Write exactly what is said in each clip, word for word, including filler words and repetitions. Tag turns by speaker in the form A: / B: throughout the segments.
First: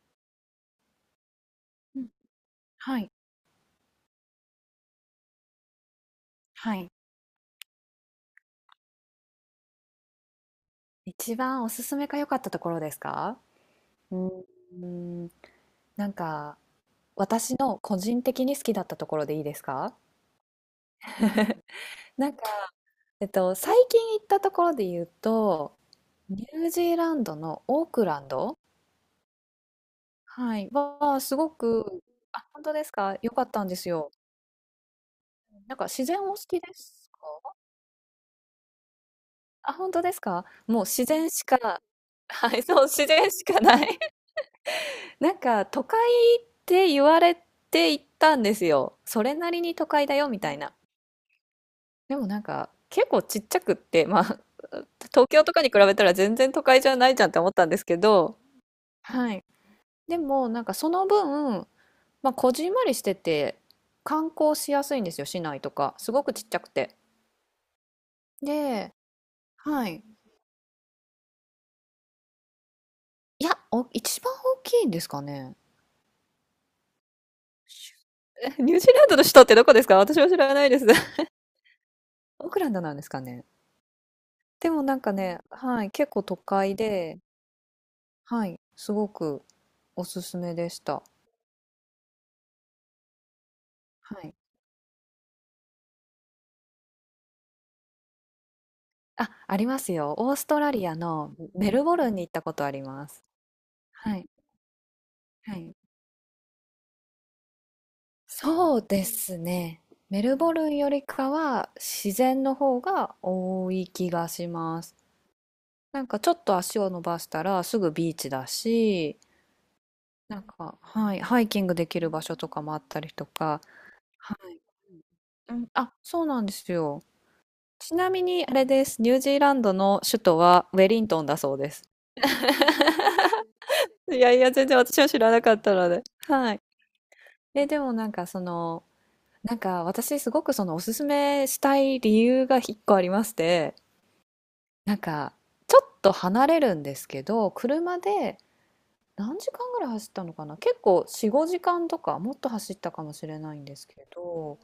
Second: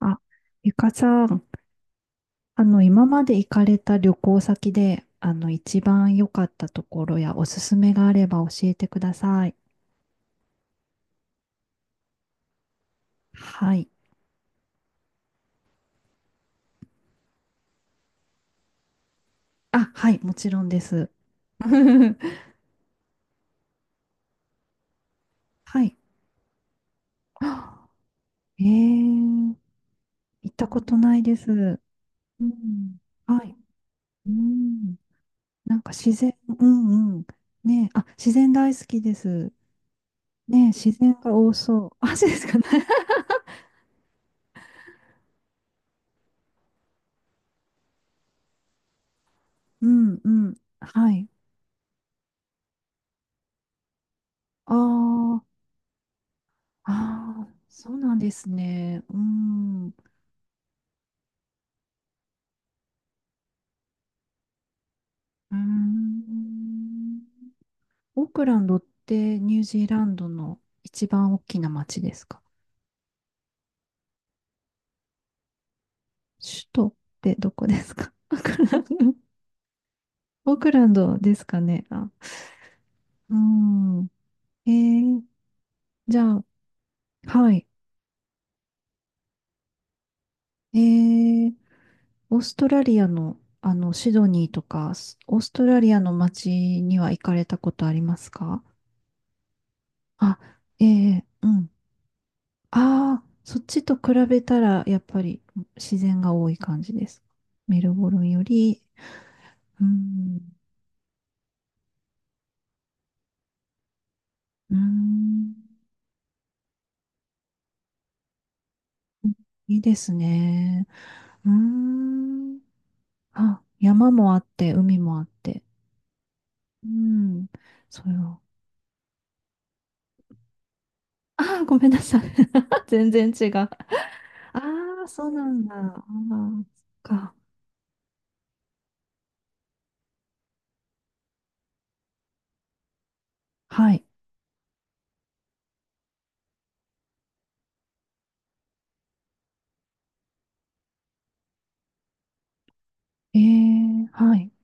A: あ、ゆかさん、
B: うん、
A: あの、
B: は
A: 今
B: い、
A: まで行かれた旅行先で、あの、一番良かった
B: は
A: と
B: い。
A: ころやおすすめがあれば教えてください。
B: 一番おすすめが良かったところですか？
A: はい。
B: うーん、なんか私の個人的に好きだったところでいいです
A: あ、
B: か？
A: はい、もちろんです。
B: なんか、えっと、最近行ったところで言うと、
A: はい。
B: ニュージーランドのオークランド、
A: えー、行っ
B: は
A: た
B: い、
A: ことな
B: は
A: い
B: す
A: です。
B: ごく、
A: う
B: あ、本当です
A: ん。
B: か？良か
A: は
B: っ
A: い。
B: たんですよ。
A: うん。
B: な
A: な
B: ん
A: ん
B: か
A: か
B: 自
A: 自
B: 然お
A: 然、
B: 好き
A: う
B: です
A: んうん。
B: か？
A: ねえ、あ、自然大好きです。
B: あ、本当ですか？
A: ねえ、
B: もう
A: 自
B: 自
A: 然
B: 然
A: が
B: し
A: 多
B: か、
A: そう。あ、そうです
B: は
A: か
B: い、
A: ね。
B: そう、自然しかない。なんか都会って言われて行ったんですよ。それなりに
A: う
B: 都会だ
A: ん
B: よ
A: う
B: みた
A: ん。
B: いな。
A: はい。
B: でもなんか結構ちっちゃくって、まあ
A: あ
B: 東京
A: あ、
B: とかに比べたら全然都会じ
A: あ
B: ゃないじゃんって思っ
A: あ、
B: たんです
A: そう
B: け
A: なんで
B: ど、
A: すね。う
B: はい。
A: ん。う
B: でもなんかその分、まあこじんまりしてて観光しやすいんですよ、市
A: ー
B: 内とか。すごくちっちゃくて。
A: ん。オークランドっ
B: で、
A: てニュージー
B: は
A: ラ
B: い。
A: ンドの一番大きな町ですか？
B: いや、お、一番大きいんですかね。
A: 首都ってどこですか？オー
B: え、
A: ク
B: ニュ
A: ラ
B: ー
A: ン
B: ジーランドの
A: ド、
B: 首都ってどこですか？私は知 ら
A: オー
B: ない
A: ク
B: で
A: ラ
B: す。
A: ンドですかね。あ、
B: オークランドなんですか
A: う
B: ね。
A: ん。
B: で
A: え
B: もなんか
A: ー、
B: ね、はい、結
A: じ
B: 構
A: ゃ
B: 都
A: あ、
B: 会で、
A: はい。
B: はい、すごくおすすめで
A: え
B: した。
A: ー、オーストラリアの、あの、シ
B: は
A: ド
B: い。
A: ニーとか、スオーストラリアの町には行かれたことありますか？
B: あ、ありますよ。オー
A: あ、
B: ストラ
A: え
B: リア
A: ー、
B: の
A: うん。
B: メルボルンに行ったことありま
A: ああ、
B: す。
A: そっちと比
B: はい、
A: べたら、やっぱり
B: はい。
A: 自然が多い感じです。メルボルンよ
B: そ
A: り、
B: うです
A: う
B: ね。
A: ー
B: メル
A: ん、
B: ボルンよりかは自然の方が多い気がし
A: うー
B: ます。
A: ん、
B: なんかちょっと足を伸ばしたらすぐビーチだし、
A: いいです
B: なんか、
A: ね。
B: はい、ハ
A: う
B: イ
A: ー
B: キングできる場所と
A: ん、
B: かもあったりとか、
A: あ、山も
B: は
A: あっ
B: い。
A: て、海もあっ
B: う
A: て。
B: ん、あ、そうなんです
A: う
B: よ。
A: ん、
B: ち
A: そ
B: な
A: う
B: み
A: よ。
B: にあれです。ニュージーランドの首都はウェリントンだそう
A: ああ、
B: で
A: ご
B: す。
A: めんなさい。全然違う。あ
B: いやいや、全然私
A: あ、
B: は知
A: そ
B: ら
A: う
B: な
A: な
B: かっ
A: んだ。
B: たので。
A: ああ、
B: はい。
A: そっか。
B: え、でもなんかその、なんか私すごくそのおすすめしたい理由が一個ありまして、
A: はい。
B: なんかちょっと離れるんですけど、車で何時間ぐらい走ったのかな？結構よん、ごじかんとかもっと走ったかもし
A: え
B: れないんです
A: え、
B: け
A: はい。
B: ど、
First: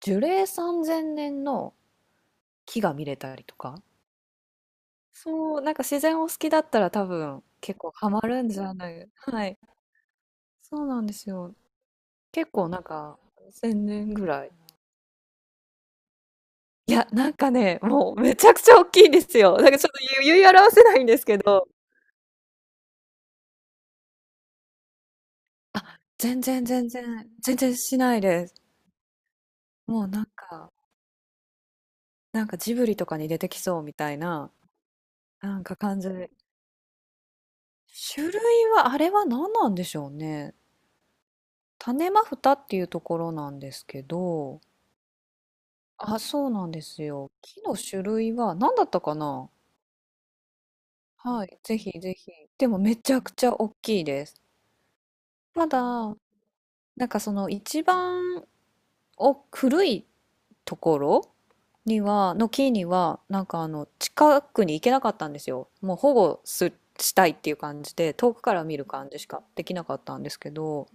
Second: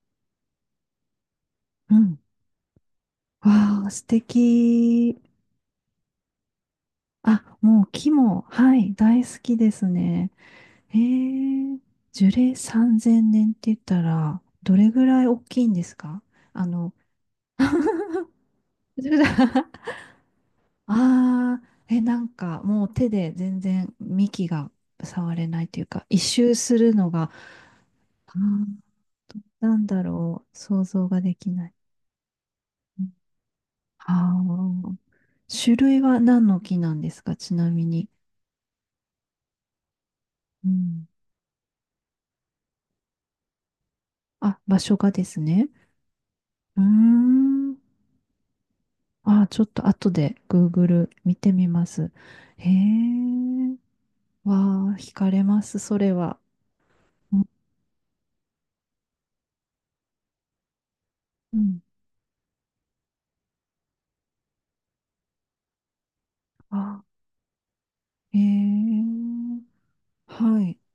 B: 樹齢さんぜんねんの
A: うん。
B: 木が見れたりとか。
A: わあ、素敵。
B: そう、なんか自然を好きだったら多分
A: あ、
B: 結
A: もう
B: 構ハ
A: 木
B: マ
A: も、
B: るんじゃ
A: は
B: な
A: い、
B: い。
A: 大好
B: は
A: き
B: い。
A: ですね。
B: そう
A: へ
B: なんですよ。
A: え、樹
B: 結
A: 齢
B: 構なんか
A: さんぜんねんって言っ
B: 1000
A: た
B: 年ぐ
A: ら、
B: らい。
A: どれぐらい大きいんですか？あ
B: い
A: の、
B: や、なんかね、もうめちゃくちゃ大きいんですよ。なんか ちょっと言い言い表せないんですけ
A: ああ、
B: ど。
A: え、なんかもう手で全然幹が触れないという
B: あ、
A: か、一
B: 全
A: 周
B: 然
A: す
B: 全
A: るの
B: 然、
A: が、
B: 全然しない
A: あ
B: です。
A: ー、なん
B: も
A: だ
B: うなん
A: ろう、
B: か、
A: 想像ができない。
B: なんかジブリとかに出てきそうみたい
A: あ
B: な、
A: あ、
B: なん
A: 種
B: か感
A: 類
B: じ
A: は
B: で。
A: 何の木なんですか、ちなみに。
B: 種類は、あれは何なんでしょうね。
A: うん。
B: 種マフタっていうところなんですけ
A: あ、
B: ど、
A: 場所がですね。
B: あ、そうなん
A: う
B: で
A: ー
B: すよ。木
A: ん。
B: の種類は何だったか
A: ああ、
B: な。
A: ちょっと後で Google 見
B: は
A: て
B: い、
A: み
B: ぜ
A: ま
B: ひ
A: す。
B: ぜひ。
A: へ
B: でもめちゃくちゃ大
A: え、
B: きいです。
A: わあ、惹かれま
B: た
A: す、それ
B: だ、
A: は。
B: なんかそ
A: うん
B: の一番お古いところ
A: うん。
B: には、の木には、なんかあの、近くに行けなかったんですよ。もう保護す、
A: あ、
B: したいっていう感じで、遠
A: へ
B: くから見る
A: え、
B: 感じしかできなかったんですけ
A: はい。
B: ど、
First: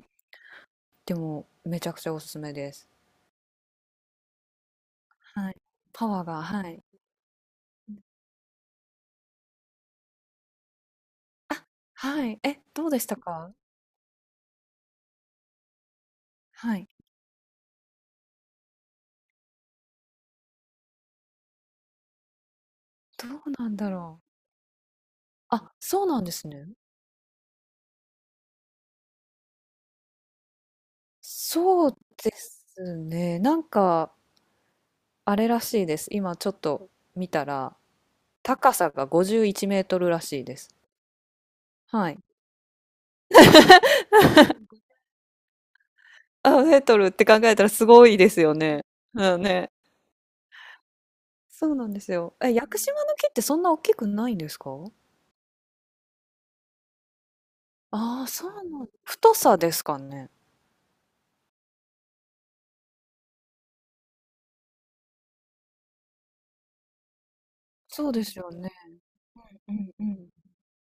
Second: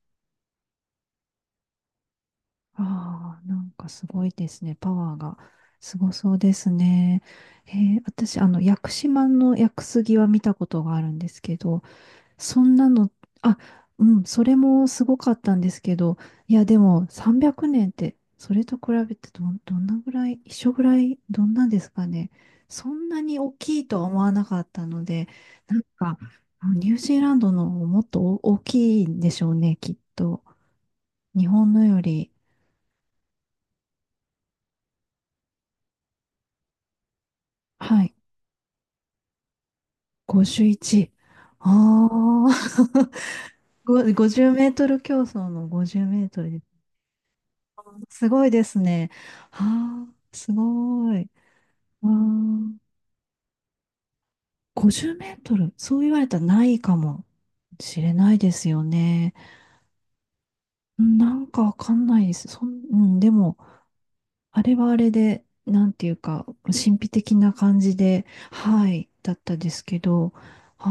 B: でもめちゃくちゃおすすめです。
A: ああ、なんかすごいですね。パワーが
B: はい。
A: す
B: パ
A: ご
B: ワー
A: そう
B: が、
A: で
B: は
A: す
B: い。
A: ね。へえ、私、あの、屋久島の屋久杉は見たことがあるんですけど、
B: はい。え、
A: そん
B: ど
A: な
B: うでし
A: の、
B: たか？
A: あ、うん、それもすごかったんですけど、いや、
B: は
A: で
B: い。
A: もさんびゃくねんって、それと比べてどん、どんなぐらい、一緒ぐらい、どんなんですかね。そんな
B: ど
A: に大
B: うなん
A: きい
B: だ
A: とは思
B: ろう。
A: わなかったので、
B: あ、
A: なん
B: そう
A: か、
B: なんですね。
A: ニュージーランドのもっと大きいんでしょうね、きっと。日本の
B: そう
A: よ
B: で
A: り、
B: すね。なんか、あれらしいです。今ちょっと見たら、
A: はい、
B: 高さがごじゅういちメートルらしいです。
A: ごじゅういち。あ
B: はい。
A: あ、ご50メー トル競争のごじゅうメートルで、
B: あ、メートルって考えたらすごい
A: す
B: です
A: ごい
B: よ
A: です
B: ね。
A: ね。
B: うん
A: は
B: ね。
A: あ、すごい。
B: そうなんで
A: あ
B: すよ。え、屋
A: ー、
B: 久島の木ってそんな大きくないんですか？
A: ごじゅうメートル、そう言われたらないかもしれ
B: ああー、
A: ない
B: そ
A: で
B: うな
A: すよ
B: ん。
A: ね。
B: 太さですかね。
A: うん、なんかわかんないです。そん、うん、でも、あれはあれで、なんていうか、神秘的な感じ
B: そうで
A: で、
B: すよね。
A: はい、だったで
B: う
A: す
B: ん
A: け
B: うん。
A: ど、あ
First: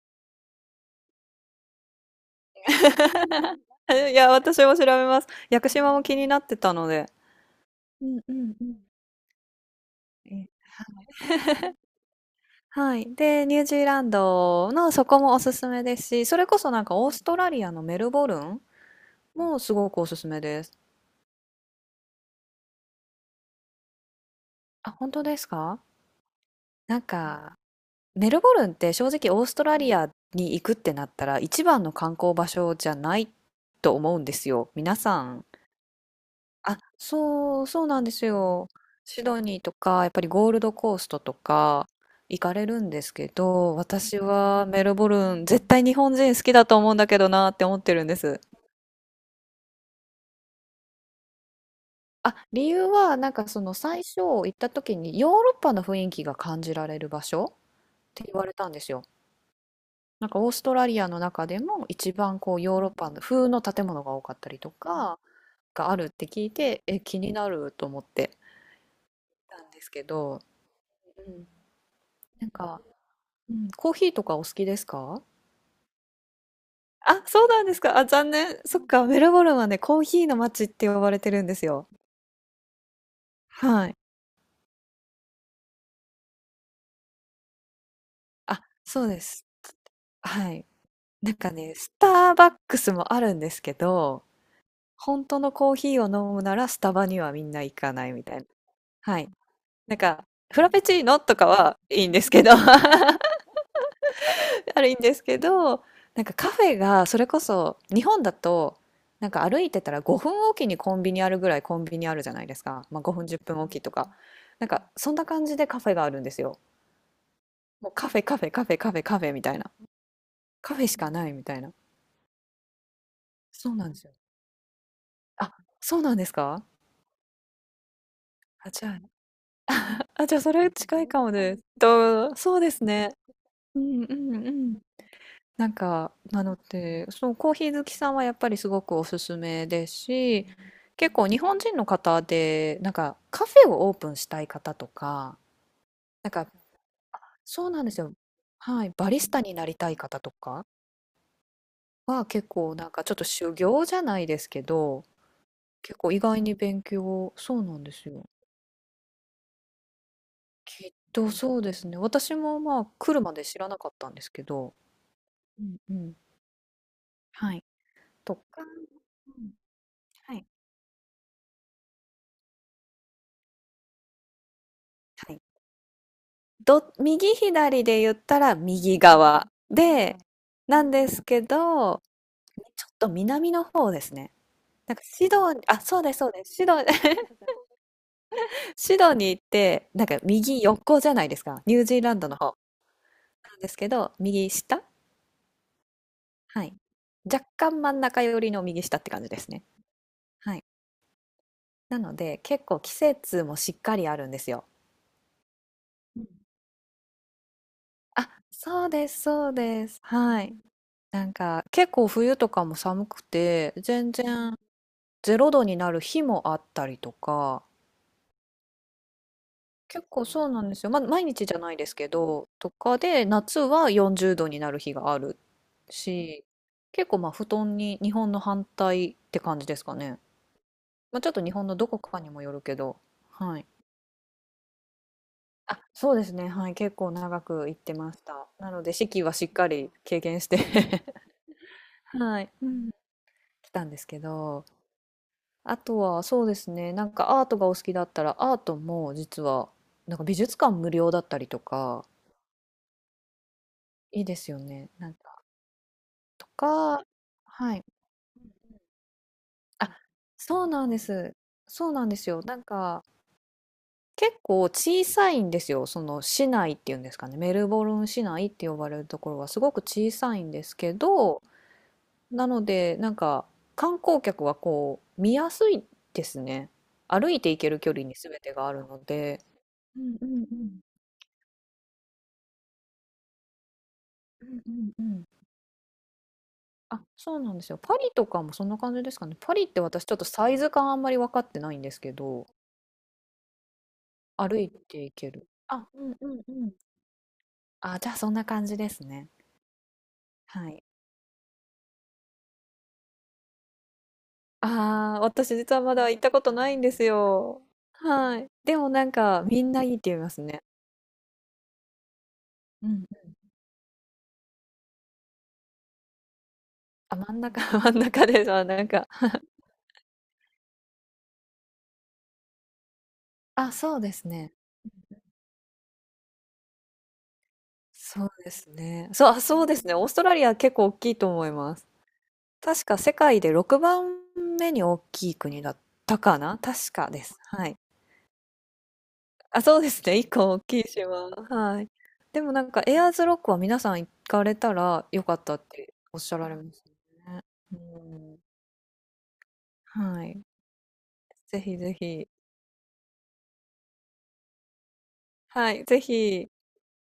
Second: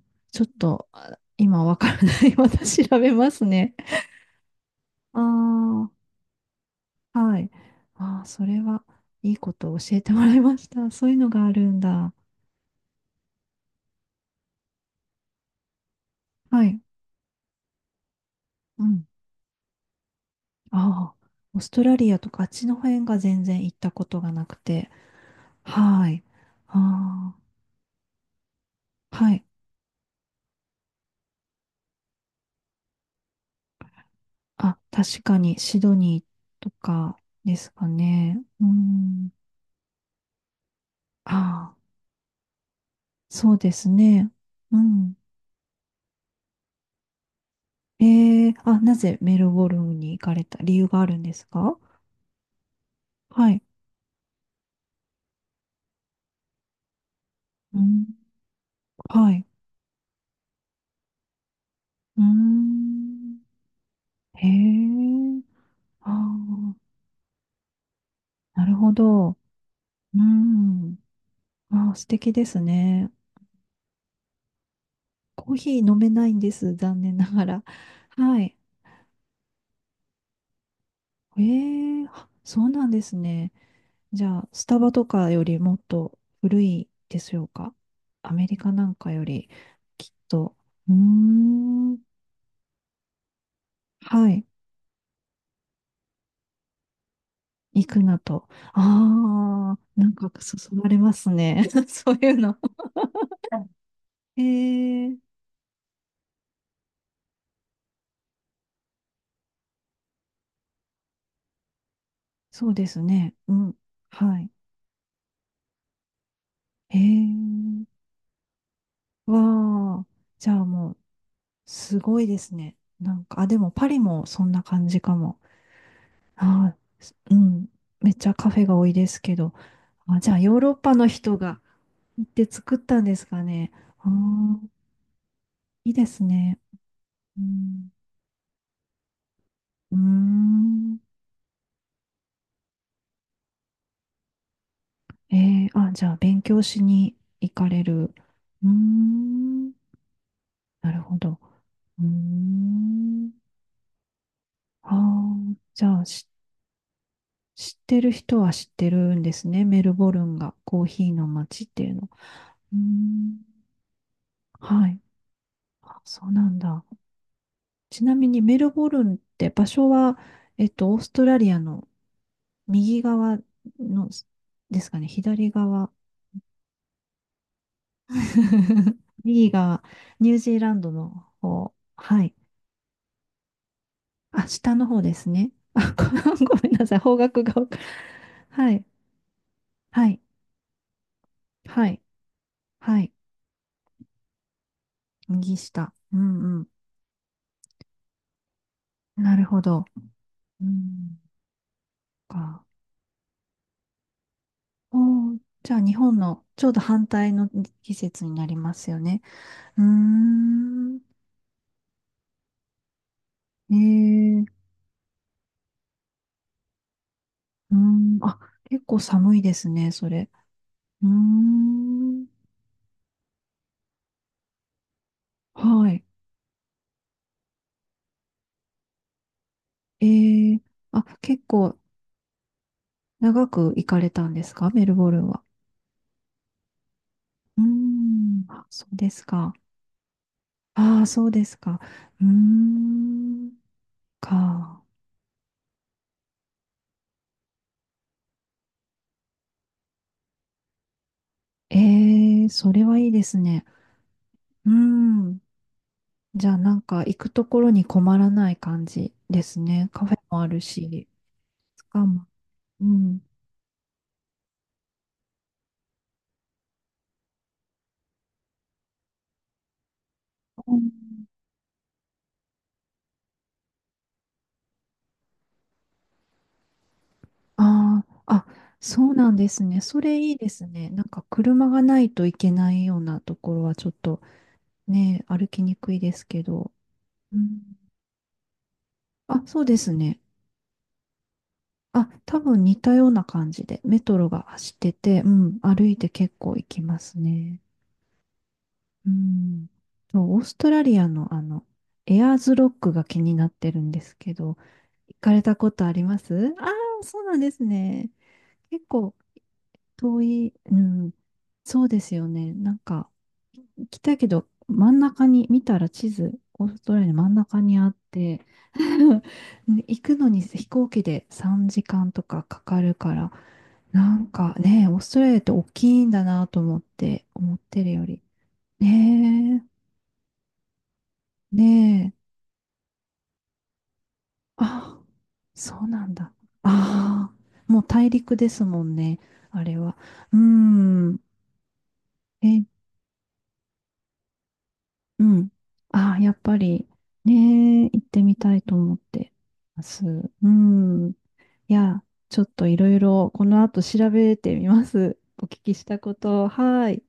A: あ、ちょっと、あ、今わからない。また調べます ね。
B: いや、私も調べます。屋久
A: あ
B: 島も気になってたので。
A: あ、はい。
B: うん
A: ああ、
B: う
A: そ
B: ん
A: れ
B: うん。
A: は、いいことを教えてもらい
B: え、
A: ました。そういうのがあるんだ。
B: はい。で、ニュージーランドのそこもおすすめですし、それこ
A: は
B: そ
A: い。
B: なんかオーストラリアのメルボルン
A: うん、
B: もすごくおすすめです。
A: ああ、オーストラリアとかあっちの辺が全然行ったことがなくて。
B: あ、本当ですか？
A: はい。
B: なん
A: あ
B: か、メルボルンって正
A: あ、は
B: 直オ
A: い。
B: ーストラリアに行くってなったら一番の観光場所じゃないと思うんですよ。
A: あ、
B: 皆さ
A: 確か
B: ん。
A: にシドニーと
B: あ、
A: かで
B: そう、
A: す
B: そ
A: か
B: うなんです
A: ね。う
B: よ。シ
A: ん。
B: ドニーとか、やっぱりゴールドコースト
A: あ
B: と
A: あ、
B: か行かれるんですけ
A: そうで
B: ど、
A: す
B: 私
A: ね。
B: は
A: う
B: メルボ
A: ん。
B: ルン絶対日本人好きだと思うんだけどなって思ってるんです。
A: ええ、あ、なぜメルボルンに行かれた理由があるんですか？
B: あ、理由はなんか
A: は
B: そ
A: い。
B: の最初行った時にヨーロッパの雰囲気が感じられる場所っ
A: うん。
B: て言われたんですよ。
A: はい。
B: なんかオーストラリアの中でも一
A: うー
B: 番こうヨーロッパの
A: ん。
B: 風の建物が多かっ
A: へ
B: たりとか
A: え。
B: があるっ
A: あ
B: て聞い
A: あ、
B: て、え、気になると思って
A: なるほど。
B: たんですけ
A: う
B: ど、
A: ん。
B: うん、
A: ああ、素敵で
B: なん
A: す
B: か、
A: ね。
B: うん、コーヒーとかお好きですか？
A: コーヒー飲めないんです。残念
B: あ、
A: なが
B: そうな
A: ら。
B: んですか。あ、残
A: はい。
B: 念。そっか、メルボルンはね、コーヒーの街って呼ばれて
A: え
B: るんですよ。
A: ー、あ、そうなんですね。
B: はい。
A: じゃあ、スタバとかよりもっと古いでしょうか。アメリ
B: あ、
A: カなん
B: そう
A: か
B: で
A: よ
B: す。
A: り、きっ
B: は
A: と。
B: い。
A: うー
B: なんかね、ス
A: ん。
B: ターバックスもあるんですけど、
A: はい。
B: 本当のコーヒーを飲むならスタバにはみんな行
A: 行
B: か
A: く
B: ない
A: な
B: みたいな。
A: と。
B: はい。
A: ああ、
B: なん
A: なん
B: か、
A: かそ
B: フラ
A: そ
B: ペ
A: ら
B: チ
A: れ
B: ー
A: ま
B: ノ
A: す
B: とか
A: ね。
B: は いいん
A: そう
B: で
A: い
B: す
A: う
B: けど、あ
A: の。え
B: るんで
A: ー、
B: すけど、なんかカフェがそれこそ日本だと、なんか歩いてたらごふんおきにコンビニあるぐらいコンビニあるじゃないです
A: そう
B: か。
A: で
B: ま
A: す
B: あごふん
A: ね。
B: 10
A: う
B: 分お
A: ん。
B: きとか。
A: はい。
B: なんかそんな感じでカフェがあるんですよ。
A: えー、
B: もうカフェカフェカフェカフェカフェみたいな。
A: わあ。じゃあ
B: カフェ
A: も
B: し
A: う。
B: かないみたいな。
A: すごいですね。なんか、あ、でも
B: そう
A: パ
B: なんで
A: リ
B: すよ。
A: もそんな感じかも。
B: あ、そうなんですか？
A: あー、すうん。めっちゃカフェ
B: あ、
A: が多
B: じゃ
A: いで
B: あ、
A: すけど。あ、
B: あ、
A: じゃ
B: じゃ
A: あ
B: あ、そ
A: ヨー
B: れ
A: ロッパ
B: 近
A: の
B: いかも
A: 人
B: で
A: が
B: す。
A: 行っ
B: と、
A: て
B: そうで
A: 作っ
B: す
A: たん
B: ね。
A: ですかね。
B: うんう
A: あ
B: んう
A: ー、
B: ん。なん
A: いいで
B: か、
A: す
B: なの
A: ね。
B: で、そう、
A: う
B: コーヒー好
A: ん。
B: きさんはやっぱりすごくおすすめです
A: うー
B: し、
A: ん。
B: 結構日本人の方で、なんかカフェをオープンしたい方と
A: え
B: か、
A: ー、あ、じゃあ
B: なん
A: 勉
B: か、
A: 強しに行
B: そ
A: か
B: うな
A: れ
B: んです
A: る。
B: よ。
A: うー
B: はい、バリスタにな
A: ん。
B: りたい方とか
A: なるほど。うー
B: は結構なんかちょっと
A: ん。
B: 修行じゃないですけ
A: あ
B: ど、
A: あ、じ
B: 結
A: ゃあ、
B: 構意
A: し、
B: 外に勉強、そう
A: 知っ
B: なんで
A: て
B: す
A: る
B: よ。
A: 人は知ってるんですね。メルボルンがコー
B: きっ
A: ヒーの
B: とそう
A: 街っ
B: で
A: て
B: す
A: いう
B: ね。
A: の。
B: 私も
A: うー
B: まあ来るま
A: ん、
B: で知らなかったんですけど、
A: はい。
B: うんう
A: あ、
B: ん。
A: そうなんだ。
B: はい。
A: ちなみ
B: と
A: にメ
B: か、
A: ルボルンっ
B: う
A: て
B: ん。
A: 場所は、
B: はい。
A: えっと、オーストラリアの右側のですかね、
B: はい。
A: 左側。
B: ど右左で言ったら右 側
A: 右側、
B: で、
A: ニュージーラン
B: な
A: ド
B: んです
A: の
B: けど、
A: 方。はい。
B: ちょっと南の方ですね。
A: あ、下の
B: なん
A: 方
B: か
A: で
B: シ
A: す
B: ド
A: ね。
B: あ、
A: あ、
B: そうですそうで
A: ご
B: す。
A: ご
B: シ
A: め
B: ド
A: ん なさい。方角がわか、はい。
B: シドニーって、なん
A: は
B: か
A: い。
B: 右横じゃないですか。ニュー
A: は
B: ジ
A: い。
B: ーランドの方。
A: はい。
B: なんですけど、右下、
A: 右下。うんう
B: は
A: ん。
B: い。若干真ん中寄りの右下って感じ
A: な
B: で
A: る
B: す
A: ほ
B: ね。
A: ど。
B: はい。
A: うん。
B: なので、結
A: か。
B: 構季節もしっかりあるんですよ。
A: おー、じゃあ日本
B: うん。
A: のちょうど反対の季節
B: あ、
A: になりま
B: そ
A: す
B: う
A: よ
B: で
A: ね。
B: すそう
A: うー
B: です。はい。
A: ん。
B: なんか結構冬とかも寒くて
A: え
B: 全然
A: え、
B: れいどになる日もあったりとか、
A: うーん。あ、結構寒いですね、
B: 結
A: そ
B: 構
A: れ。
B: そうなんですよ。まあ、
A: うー
B: 毎日じゃないですけ
A: ん。
B: どとかで夏はよんじゅうどになる日がある
A: はい。
B: し、結構まあ布団に日本の反対って感じですかね、
A: ええ、あ、
B: まあ、ちょっと
A: 結
B: 日本の
A: 構
B: どこかにもよるけど、
A: 長
B: はい、
A: く行かれたんですか、メルボルンは。
B: あ、そうですね、はい、結構長
A: うー
B: く行ってまし
A: ん。
B: た。
A: あ、
B: なの
A: そ
B: で
A: う
B: 四
A: で
B: 季
A: す
B: はしっ
A: か。
B: かり経験して
A: ああ、そうですか。うー
B: はい、うん、
A: ん。
B: 来たんですけど、
A: か。
B: あとはそうですね、なんかアートがお好きだったらアートも実はなんか美術館無料だったりとか、
A: ええ、それはいいですね。
B: いいですよ
A: うー
B: ね。なん
A: ん。
B: か
A: じ
B: と
A: ゃあ、なんか
B: か、
A: 行くところ
B: は
A: に
B: い。
A: 困らない感じですね。
B: あ、
A: カフェもある
B: そうなんで
A: し。
B: す。
A: し
B: そう
A: か
B: なんで
A: も、
B: すよ。なん
A: う
B: か
A: ん。
B: 結構小さいんですよ。その市内っていうんですかね。メルボルン市内って呼ばれるところはすごく小さいんですけど、なのでなんか観光客はこう見やすいですね。歩いて行ける距
A: あ
B: 離に全
A: あ、
B: てがあ
A: あ、
B: るの
A: そうなん
B: で。
A: ですね。そ
B: うん
A: れ
B: う
A: いい
B: んう
A: です
B: ん。
A: ね。なんか車がないといけないようなところはちょっと
B: うんうんう
A: ね、
B: ん。
A: 歩きにくいですけど。
B: あ、そ
A: う
B: うなん
A: ん、
B: ですよ。パリとかもそんな感じですかね。
A: あ、
B: パ
A: そ
B: リ
A: う
B: っ
A: で
B: て
A: す
B: 私ちょっ
A: ね。
B: とサイズ感あんまり分かってないんです
A: あ、
B: け
A: 多
B: ど、
A: 分似たような感じで、メトロが
B: 歩い
A: 走って
B: てい
A: て、う
B: ける。
A: ん、
B: あ、
A: 歩いて
B: うんう
A: 結
B: んう
A: 構行
B: ん。
A: きますね。
B: あ、じゃあそんな感じです
A: う
B: ね。
A: ん。そうオースト
B: は
A: ラ
B: い。
A: リアのあの、エアーズロックが気になってるんですけど、行
B: ああ、
A: かれた
B: 私
A: こ
B: 実は
A: とあ
B: ま
A: り
B: だ
A: ま
B: 行ったこと
A: すあ、
B: な
A: あ
B: いんで
A: ー、
B: す
A: そうなんで
B: よ。
A: すね。
B: はい。で
A: 結
B: もなん
A: 構
B: かみんないいって言い
A: 遠
B: ます
A: い、
B: ね。
A: うん、そうですよね。なん
B: うん。
A: か、来たけど、真ん中に、見たら地図、オーストラリアの
B: あ、
A: 真ん
B: 真ん
A: 中
B: 中、
A: に あ
B: 真
A: っ
B: ん中で
A: て、
B: す。あ、なんか。
A: 行くのに飛行機でさんじかんとかかかるから、
B: あ、そうで
A: なん
B: す
A: か
B: ね。
A: ね、オーストラリアって大きいんだなと思って、思ってるより。
B: そうですね。そう、あ、そ
A: ね
B: うですね。オーストラリア結構大きいと思い
A: え、
B: ます。
A: ねえ、
B: 確か世界でろくばんめに大
A: あ、
B: きい国だっ
A: そうなん
B: た
A: だ。
B: かな、確かで
A: あ
B: す。は
A: あ、
B: い。
A: もう大陸ですもんね、
B: あ、
A: あれ
B: そうで
A: は。
B: すね。一
A: うー
B: 個大きい
A: ん、
B: 島。はい。でもな
A: え、
B: んかエアーズロックは皆さん行かれたら
A: う
B: よかっ
A: ん。
B: たって
A: あ
B: おっ
A: あ、や
B: しゃ
A: っ
B: られ
A: ぱ
B: ます
A: り、ね
B: ね。う
A: え、行ってみ
B: ん。
A: たいと思ってます。
B: はい。
A: うん。い
B: ぜひぜ
A: や、
B: ひ。
A: ちょっといろいろ、この後調べてみます。お聞
B: は
A: きし
B: い。
A: た
B: ぜ
A: こと。
B: ひ。
A: はい。